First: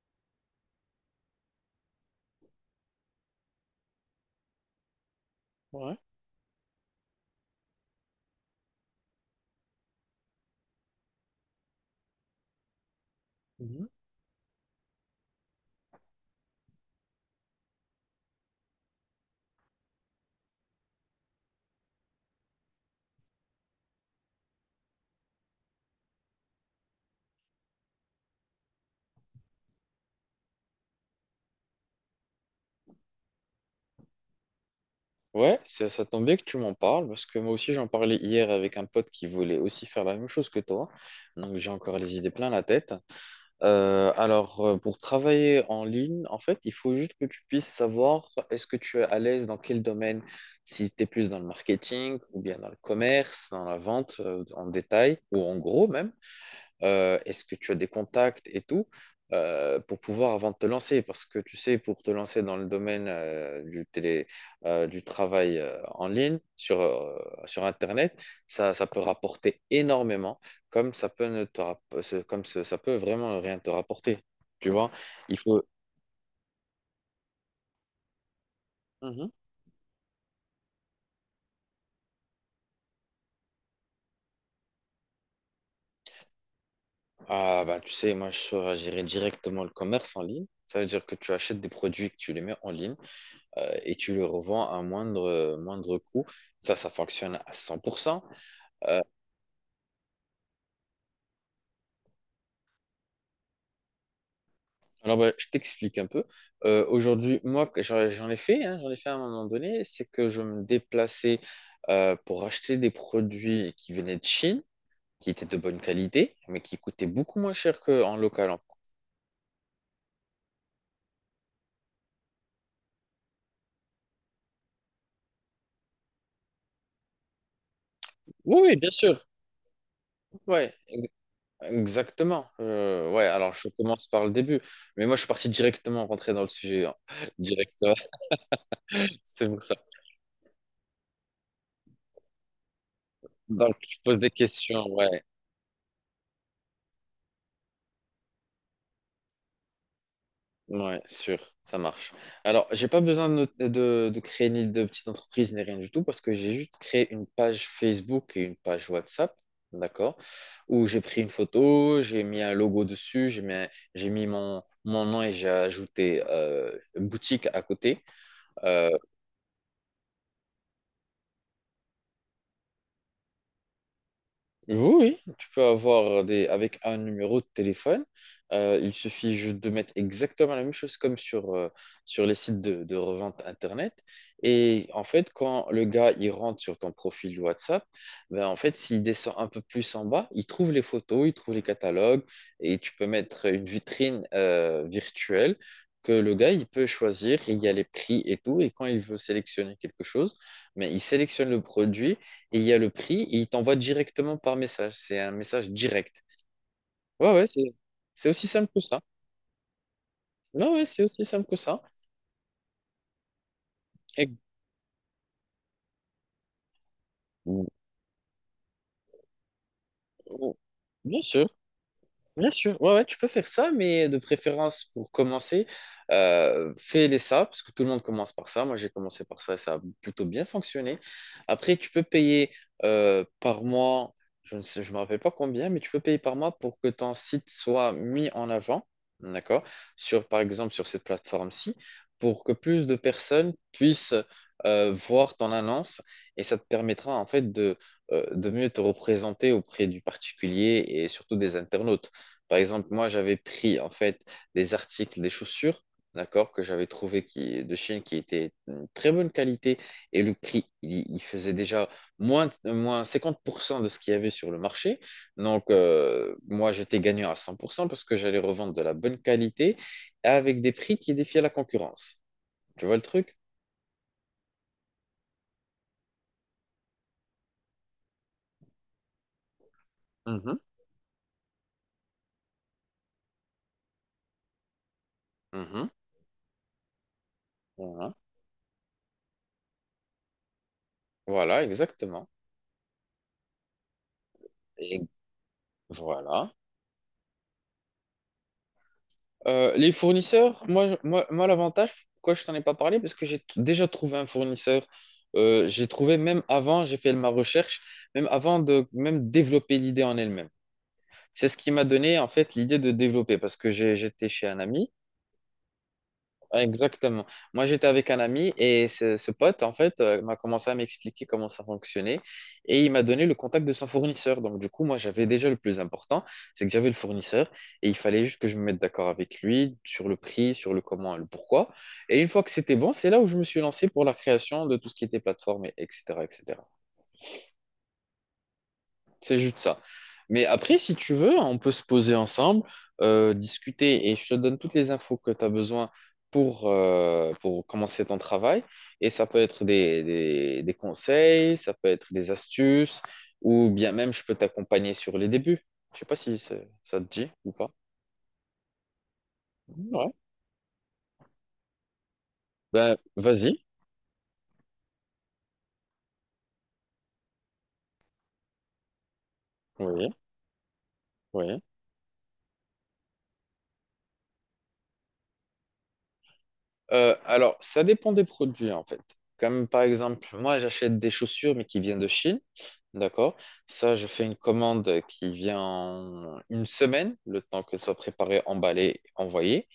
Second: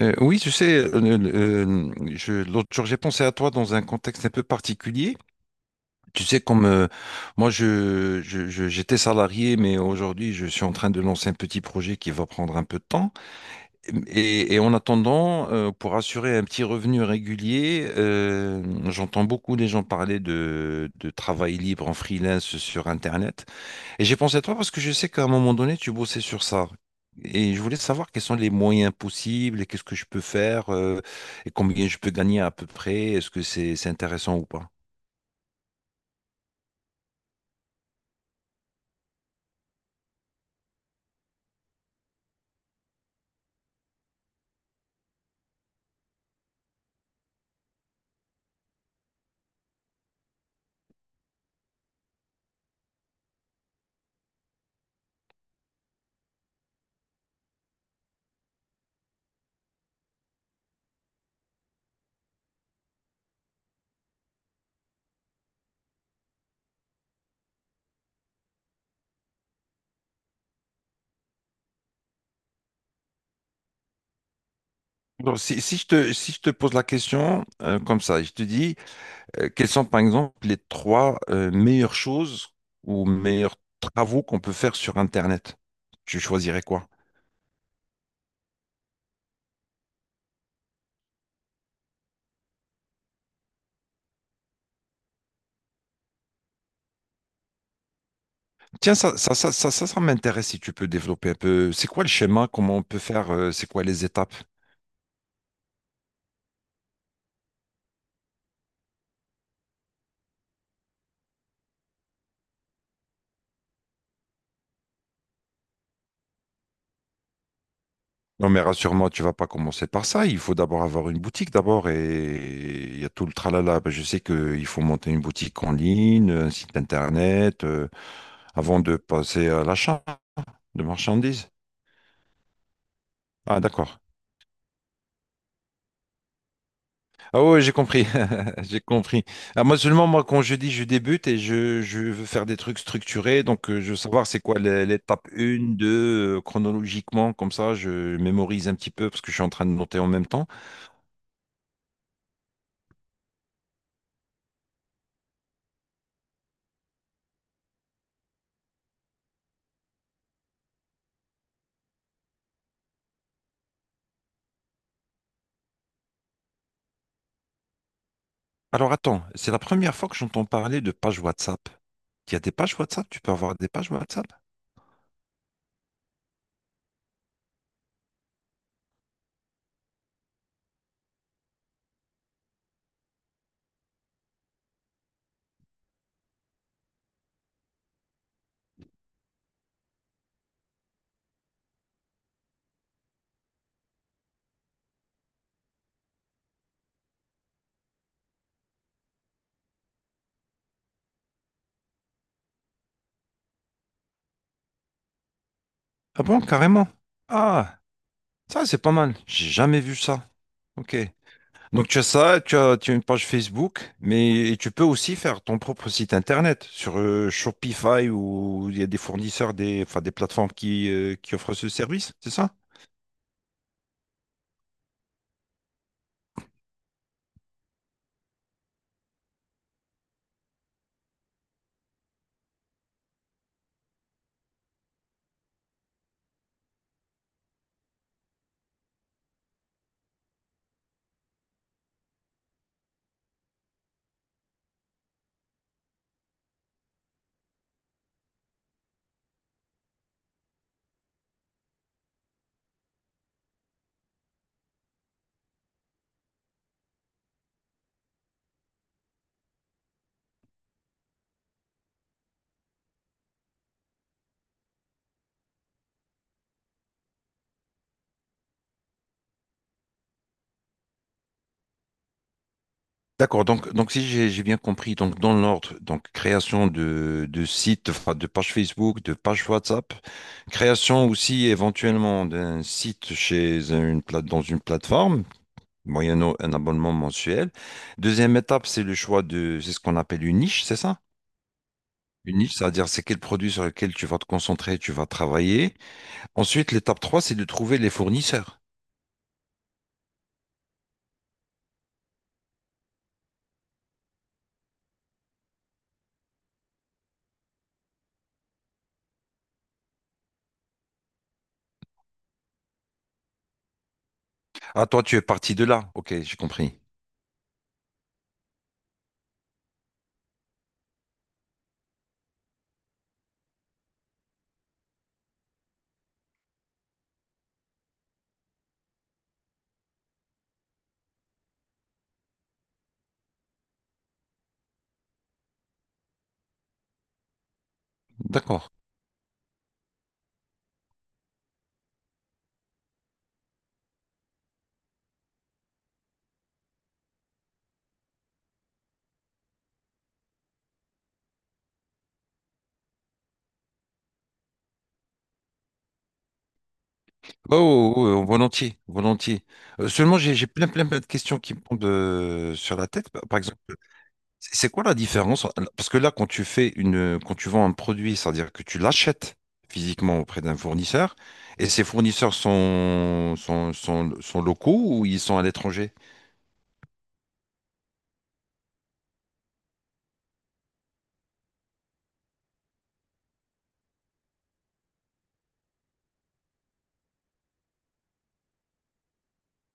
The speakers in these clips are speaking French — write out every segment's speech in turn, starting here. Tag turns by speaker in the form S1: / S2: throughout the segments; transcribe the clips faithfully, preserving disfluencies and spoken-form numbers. S1: Euh, oui, tu sais, euh, euh, euh, je, l'autre jour, j'ai pensé à toi dans un contexte un peu particulier.
S2: Ouais.
S1: Tu sais, comme euh, moi, je, je- je- j'étais salarié, mais aujourd'hui, je suis en train de lancer un petit projet qui va prendre un peu de temps.
S2: Mhm.
S1: Et, et en attendant, euh, pour assurer un petit revenu régulier, euh, j'entends beaucoup les gens parler de, de travail libre en freelance sur Internet. Et j'ai pensé à toi parce que je sais qu'à un moment donné, tu bossais sur ça. Et je voulais savoir quels sont les moyens possibles et qu'est-ce que je peux faire euh, et combien je peux gagner à peu près. Est-ce que c'est c'est intéressant ou pas?
S2: Ouais, ça, ça tombe bien que tu m'en parles parce que moi aussi j'en parlais hier avec un pote qui voulait aussi faire la même chose que toi. Donc j'ai encore les idées plein la tête. Euh, alors euh, pour travailler en ligne, en fait, il faut juste que tu puisses savoir est-ce que tu es à l'aise dans quel domaine, si tu es plus dans le marketing ou bien dans le commerce, dans la vente euh, en détail ou en gros même. Euh, est-ce que tu as des contacts et tout euh, pour pouvoir avant de te lancer parce que tu sais pour te lancer dans le domaine euh, du télé euh, du travail euh, en ligne sur euh, sur Internet ça, ça peut rapporter énormément comme ça peut ne te rapp- ce- comme ce- ça peut vraiment rien te rapporter, tu vois, il
S1: Donc, si,
S2: faut…
S1: si je te, si je te pose la question euh, comme ça, je te dis
S2: Mhm.
S1: euh, quelles sont par exemple les trois euh, meilleures choses ou meilleurs travaux qu'on peut faire sur Internet. Tu choisirais quoi?
S2: Ah bah tu sais moi je choisirais directement le commerce en ligne, ça veut dire que tu achètes des produits que tu les mets en ligne euh, et tu le revends à un moindre, euh, moindre coût. Ça, ça fonctionne à cent pour cent.
S1: Tiens,
S2: Euh,
S1: ça, ça, ça, ça, ça, ça m'intéresse si tu peux développer un peu. C'est quoi le schéma? Comment on peut faire? euh, C'est quoi les étapes?
S2: alors, bah, je t'explique un peu. Euh, aujourd'hui, moi, que j'en j'en ai fait, hein, j'en ai fait à un moment donné, c'est que je me déplaçais euh, pour acheter des produits qui venaient de Chine, qui étaient de bonne qualité, mais qui coûtaient beaucoup moins cher qu'en local,
S1: Non,
S2: en
S1: mais
S2: France.
S1: rassure-moi, tu vas pas commencer par ça. Il faut d'abord avoir une boutique d'abord et il y a tout le tralala. Ben, je sais qu'il faut monter une boutique en ligne, un site internet, euh,
S2: Oui, oui,
S1: avant
S2: bien
S1: de
S2: sûr.
S1: passer à l'achat
S2: Ouais,
S1: de
S2: ex-
S1: marchandises.
S2: Exactement. Euh, ouais, alors
S1: Ah,
S2: je
S1: d'accord.
S2: commence par le début. Mais moi, je suis parti directement rentrer dans le sujet, hein,
S1: Ah oui, j'ai
S2: directement.
S1: compris. J'ai compris.
S2: C'est pour
S1: Ah,
S2: ça.
S1: moi seulement, moi, quand je dis je débute et je, je veux faire des trucs structurés, donc
S2: Donc,
S1: euh, je veux
S2: je pose
S1: savoir
S2: des
S1: c'est quoi
S2: questions,
S1: l'é-
S2: ouais,
S1: l'étape un, deux, euh, chronologiquement, comme ça, je mémorise un petit peu parce que je suis en train de noter en même temps.
S2: ouais, sûr, ça marche. Alors, j'ai pas besoin de, not- de, de créer ni de petite entreprise ni rien du tout parce que j'ai juste créé une page Facebook et une page WhatsApp, d'accord, où j'ai pris une photo, j'ai mis un logo dessus, j'ai mis, un- j'ai mis mon, mon nom et j'ai ajouté euh, boutique à côté. euh,
S1: Alors attends, c'est la première fois que j'entends parler de page WhatsApp. Il y a des pages WhatsApp? Tu peux avoir des pages WhatsApp?
S2: Oui, oui, tu peux avoir des avec un numéro de téléphone. Euh, il suffit juste de mettre exactement la même chose comme sur, euh, sur les sites de, de revente Internet. Et en fait, quand le gars il rentre sur ton profil WhatsApp, ben en fait, s'il descend un peu plus en bas, il trouve les photos, il trouve les catalogues et tu peux mettre une vitrine euh, virtuelle que le gars il peut choisir. Et il y a les prix et tout. Et quand il veut sélectionner quelque chose, mais il sélectionne le produit et il y a le prix, et il t'envoie directement par message. C'est un message
S1: Ah
S2: direct.
S1: bon, carrément.
S2: Ouais, ouais, c'est
S1: Ah,
S2: c'est aussi
S1: ça
S2: simple
S1: c'est
S2: que
S1: pas
S2: ça.
S1: mal. J'ai jamais vu ça.
S2: Non, ouais,
S1: Ok.
S2: c'est aussi simple que ça.
S1: Donc tu as ça, tu as, tu as une page Facebook,
S2: Et-
S1: mais et tu peux aussi faire ton propre site internet sur euh, Shopify ou il y a des fournisseurs, des, enfin, des plateformes qui, euh,
S2: Bien
S1: qui
S2: sûr.
S1: offrent ce service, c'est
S2: Bien
S1: ça?
S2: sûr, ouais, ouais, tu peux faire ça, mais de préférence pour commencer, euh, fais-les ça, parce que tout le monde commence par ça. Moi, j'ai commencé par ça et ça a plutôt bien fonctionné. Après, tu peux payer euh, par mois, je ne sais, je me rappelle pas combien, mais tu peux payer par mois pour que ton site soit mis en avant, d'accord? Sur, par exemple, sur cette plateforme-ci, pour que plus de personnes puissent euh, voir ton annonce et ça te permettra en fait de, euh, de mieux te représenter auprès du particulier et surtout des internautes. Par exemple, moi, j'avais pris en fait des articles, des chaussures, d'accord, que j'avais trouvé qui, de Chine qui étaient de très bonne qualité et le prix, il, il faisait déjà moins, moins cinquante pour cent de ce qu'il y avait sur le marché. Donc, euh, moi, j'étais gagnant à cent pour cent parce que j'allais revendre de la bonne qualité avec des prix qui défiaient la concurrence. Tu vois le truc?
S1: D'accord, donc, donc si j'ai j'ai bien compris, donc dans l'ordre, donc création de, de sites, enfin, de page Facebook, de page WhatsApp,
S2: Mhm,
S1: création aussi éventuellement d'un site chez une plate, dans une plateforme,
S2: mhm,
S1: moyennant un abonnement mensuel.
S2: voilà.
S1: Deuxième étape, c'est le choix de, c'est ce qu'on appelle une niche, c'est ça?
S2: Voilà, exactement.
S1: Une niche, c'est-à-dire c'est quel produit sur lequel tu vas te concentrer, tu
S2: Et
S1: vas travailler.
S2: voilà.
S1: Ensuite, l'étape trois, c'est de trouver les fournisseurs.
S2: Euh, les fournisseurs, moi, moi, moi l'avantage, pourquoi je t'en ai pas parlé, parce que j'ai t- déjà trouvé un fournisseur. Euh, j'ai trouvé même avant, j'ai fait ma recherche, même avant de même développer l'idée en elle-même. C'est ce qui m'a donné en fait l'idée de développer, parce que j'ai- j'étais chez un
S1: Ah,
S2: ami…
S1: toi, tu es parti de là. Ok, j'ai compris.
S2: Exactement. Moi, j'étais avec un ami et ce, ce pote, en fait, euh, m'a commencé à m'expliquer comment ça fonctionnait et il m'a donné le contact de son fournisseur. Donc, du coup, moi, j'avais déjà le plus important, c'est que j'avais le fournisseur et il fallait juste que je me mette d'accord avec lui sur le prix, sur le comment et le pourquoi. Et une fois que c'était bon, c'est là où je me suis lancé pour la création de tout ce qui était plateforme, et etc., et cætera.
S1: D'accord.
S2: C'est juste ça. Mais après, si tu veux, on peut se poser ensemble, euh, discuter et je te donne toutes les infos que tu as besoin pour, euh, pour commencer ton travail. Et ça peut être des, des- des conseils, ça peut être des astuces, ou bien même je peux t'accompagner sur les débuts. Je sais pas si ça ça te dit ou pas.
S1: Oh, oh, oh, volontiers, volontiers. Euh,
S2: Ouais.
S1: seulement, j'ai j'ai plein, plein, plein de questions qui me tombent euh, sur la
S2: Ben,
S1: tête. Par exemple,
S2: vas-y.
S1: c'est c'est quoi la différence? Parce que là, quand tu fais une, quand tu vends un produit, c'est-à-dire que tu l'achètes
S2: Oui,
S1: physiquement auprès d'un fournisseur,
S2: oui.
S1: et ces fournisseurs sont, sont, sont, sont locaux ou ils sont à l'étranger?
S2: Euh, alors, ça dépend des produits en fait. Comme par exemple, moi j'achète des chaussures mais qui viennent de Chine, d'accord? Ça, je fais une commande qui vient en une semaine, le temps qu'elle soit préparée, emballée, envoyée.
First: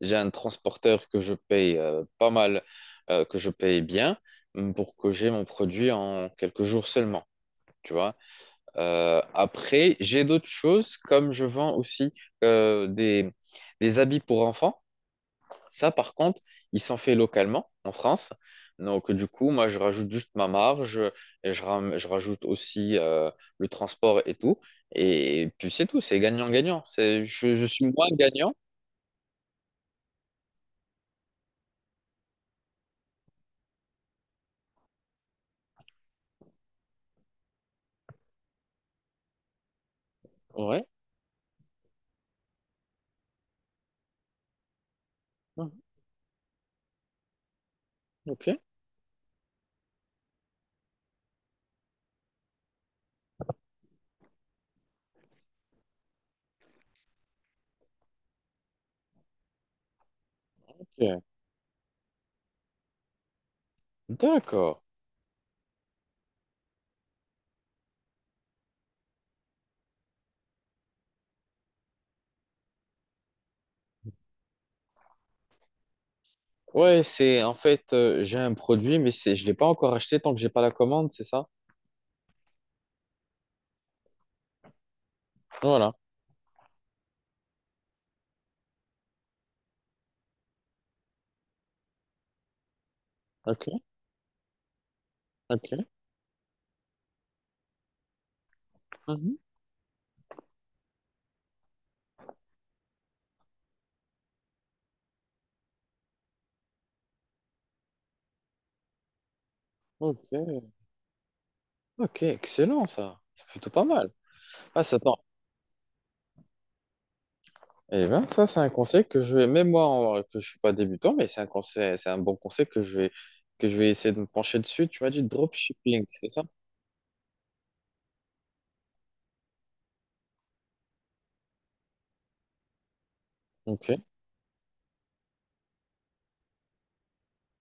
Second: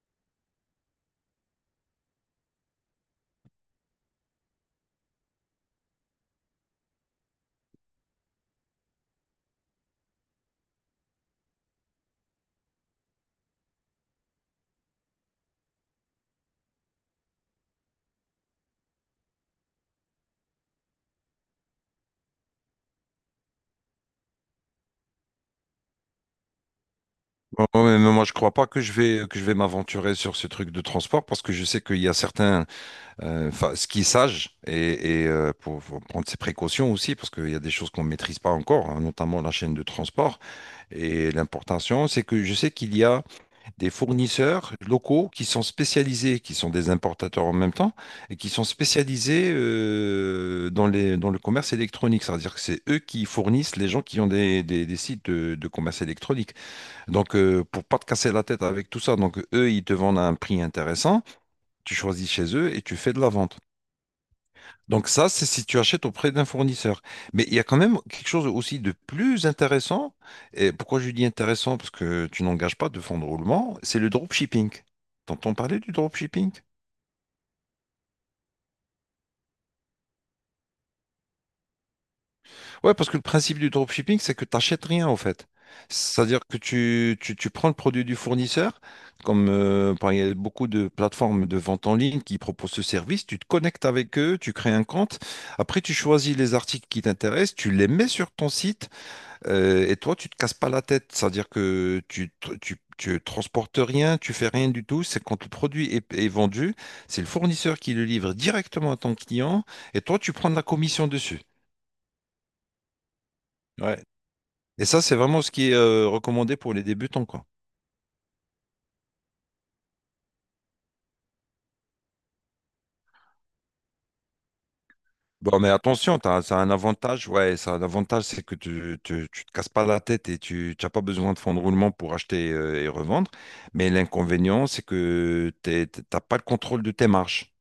S2: J'ai un transporteur que je paye euh, pas mal, euh, que je paye bien, mm, pour que j'ai mon produit en quelques jours seulement. Tu vois. Euh, après, j'ai d'autres choses, comme je vends aussi euh, des, des habits pour enfants. Ça, par contre, il s'en fait localement en France. Donc, du coup, moi, je rajoute juste ma marge et je, ram- je rajoute aussi euh, le transport et tout. Et puis, c'est tout, c'est gagnant-gagnant. C'est, je, je
S1: Oh, oh,
S2: suis
S1: mais
S2: moins
S1: moi, je
S2: gagnant.
S1: crois pas que je vais que je vais m'aventurer sur ce truc de transport parce que je sais qu'il y a certains, euh, enfin, ce qui est sage et, et, euh, pour, pour prendre ses précautions aussi parce qu'il y a des choses qu'on maîtrise pas encore, hein, notamment la chaîne de transport
S2: Ouais.
S1: et l'importation. C'est que je sais qu'il y a des fournisseurs locaux qui sont
S2: Mhm.
S1: spécialisés, qui sont des importateurs en même temps et qui
S2: Ok.
S1: sont spécialisés euh, dans les dans le commerce électronique. C'est-à-dire que c'est eux qui fournissent les gens qui ont des, des, des sites de de commerce électronique. Donc, euh, pour pas te casser la tête avec tout ça, donc eux, ils te vendent à un prix
S2: Ok.
S1: intéressant, tu choisis chez eux et tu fais de la vente.
S2: D'accord.
S1: Donc ça, c'est si tu achètes auprès d'un fournisseur. Mais il y a quand même quelque chose aussi de plus intéressant. Et pourquoi je dis intéressant? Parce que tu n'engages pas de fonds de roulement, c'est le dropshipping. T'entends parler du dropshipping?
S2: Ouais, c'est en fait, euh, j'ai un produit, mais c'est, je ne l'ai pas encore acheté tant que j'ai pas la commande, c'est ça?
S1: Ouais, parce que le principe du dropshipping, c'est que tu n'achètes rien en fait.
S2: Voilà.
S1: C'est-à-dire que tu, tu, tu prends le produit du fournisseur, comme euh, par- il y a beaucoup de plateformes de vente en ligne qui proposent ce service, tu te
S2: Ok.
S1: connectes avec eux, tu crées un compte,
S2: Ok.
S1: après tu choisis les articles qui t'intéressent, tu les mets sur ton site
S2: Mhm.
S1: euh, et toi tu te casses pas la tête. C'est-à-dire que tu, tr- tu, tu transportes rien, tu fais rien du tout. C'est quand le produit est, est vendu, c'est le fournisseur qui le livre directement à ton client et toi
S2: Ok.
S1: tu prends de la commission dessus.
S2: Ok. Excellent, ça. C'est plutôt pas
S1: Ouais.
S2: mal. Ah,
S1: Et
S2: ça…
S1: ça, c'est vraiment ce qui est euh, recommandé pour les débutants, quoi.
S2: Eh bien, ça, c'est un conseil que je vais, même moi, en- que je suis pas débutant, mais c'est un conseil, c'est un bon conseil que je vais, que je vais essayer de me pencher dessus. Tu m'as dit
S1: Bon, mais
S2: dropshipping,
S1: attention,
S2: c'est
S1: t'as,
S2: ça?
S1: ça a un avantage, ouais, ça a un avantage, c'est que tu, tu, tu te casses pas la tête et tu n'as pas besoin de fonds de roulement pour acheter euh, et revendre. Mais
S2: Ok.
S1: l'inconvénient, c'est que t'es- t'as pas le contrôle de tes marges.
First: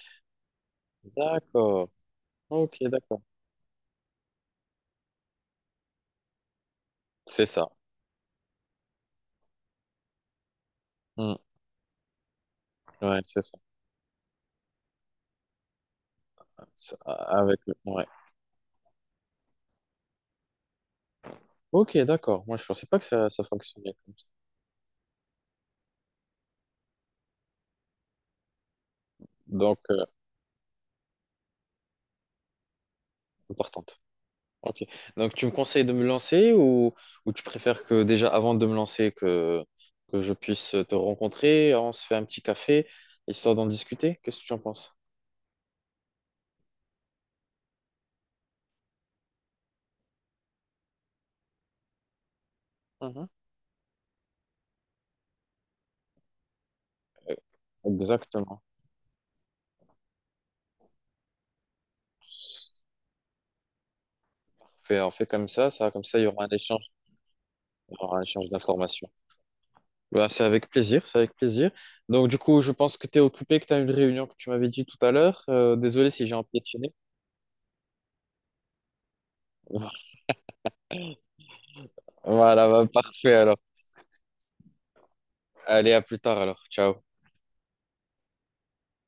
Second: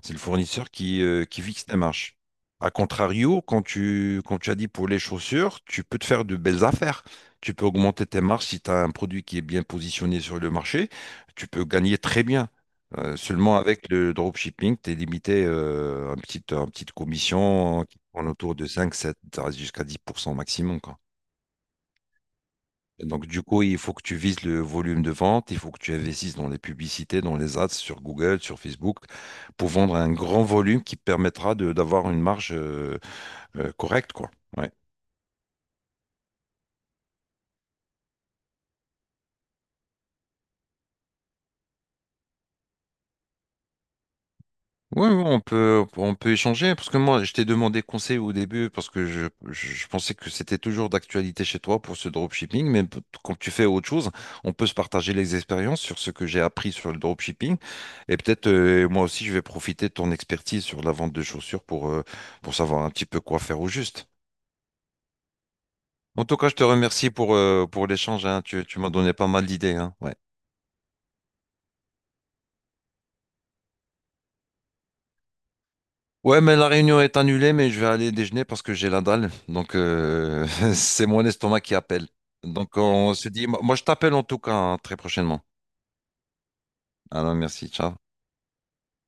S1: C'est le fournisseur qui, euh, qui fixe la
S2: D'accord.
S1: marge. A
S2: Ok, d'accord.
S1: contrario, quand tu, quand tu as dit pour les chaussures, tu peux te faire de belles affaires.
S2: C'est
S1: Tu peux
S2: ça.
S1: augmenter tes marges si tu as un produit qui est bien positionné sur le marché.
S2: Hmm.
S1: Tu peux gagner très bien. Euh,
S2: Ouais, c'est
S1: seulement
S2: ça.
S1: avec le dropshipping, tu es limité euh, à une petite, à une petite
S2: Ça, avec le…
S1: commission qui
S2: Ouais.
S1: tourne autour de cinq, sept, jusqu'à dix pour cent maximum, quoi.
S2: Ok, d'accord. Moi, je pensais pas que
S1: Donc,
S2: ça,
S1: du
S2: ça
S1: coup, il faut
S2: fonctionnait
S1: que
S2: comme
S1: tu
S2: ça.
S1: vises le volume de vente, il faut que tu investisses dans les publicités, dans les ads sur Google, sur Facebook, pour
S2: Donc,
S1: vendre
S2: euh,
S1: un grand volume qui te permettra de- d'avoir une marge euh, euh,
S2: Importante.
S1: correcte, quoi. Ouais.
S2: Ok. Donc, tu me conseilles de me lancer ou, ou tu préfères que déjà, avant de me lancer, que, que je puisse te rencontrer, on se fait un petit café, histoire d'en discuter? Qu'est-ce que tu en penses?
S1: Ouais, ouais, on peut, on peut échanger, parce que moi, je t'ai demandé conseil au début, parce que je, je, je pensais que c'était toujours d'actualité chez toi pour ce dropshipping, mais p-
S2: Mhm.
S1: quand tu fais autre chose, on peut se partager les expériences sur ce que j'ai appris sur le
S2: Euh,
S1: dropshipping, et peut-être
S2: Exactement.
S1: euh, moi aussi, je vais profiter de ton expertise sur la vente de chaussures pour, euh, pour savoir un petit peu quoi faire au juste.
S2: Fait- on fait comme ça, ça, comme ça, il
S1: En
S2: y
S1: tout
S2: aura
S1: cas,
S2: un
S1: je te
S2: échange,
S1: remercie pour, euh, pour
S2: il y aura un
S1: l'échange, hein.
S2: échange
S1: Tu, tu m'as
S2: d'informations.
S1: donné pas mal d'idées, hein. Ouais.
S2: Bah, c'est avec plaisir, c'est avec plaisir. Donc, du coup, je pense que tu es occupé, que tu as une réunion que tu m'avais dit tout à l'heure. Euh, désolé si j'ai
S1: Ouais, mais la
S2: empiétiné.
S1: réunion est annulée, mais je vais aller déjeuner parce que j'ai la dalle. Donc, euh, c'est mon estomac qui appelle.
S2: Voilà,
S1: Donc,
S2: bah,
S1: on se
S2: parfait
S1: dit,
S2: alors.
S1: moi, je t'appelle en tout cas hein, très prochainement.
S2: Allez, à plus tard alors. Ciao.
S1: Alors, merci, ciao.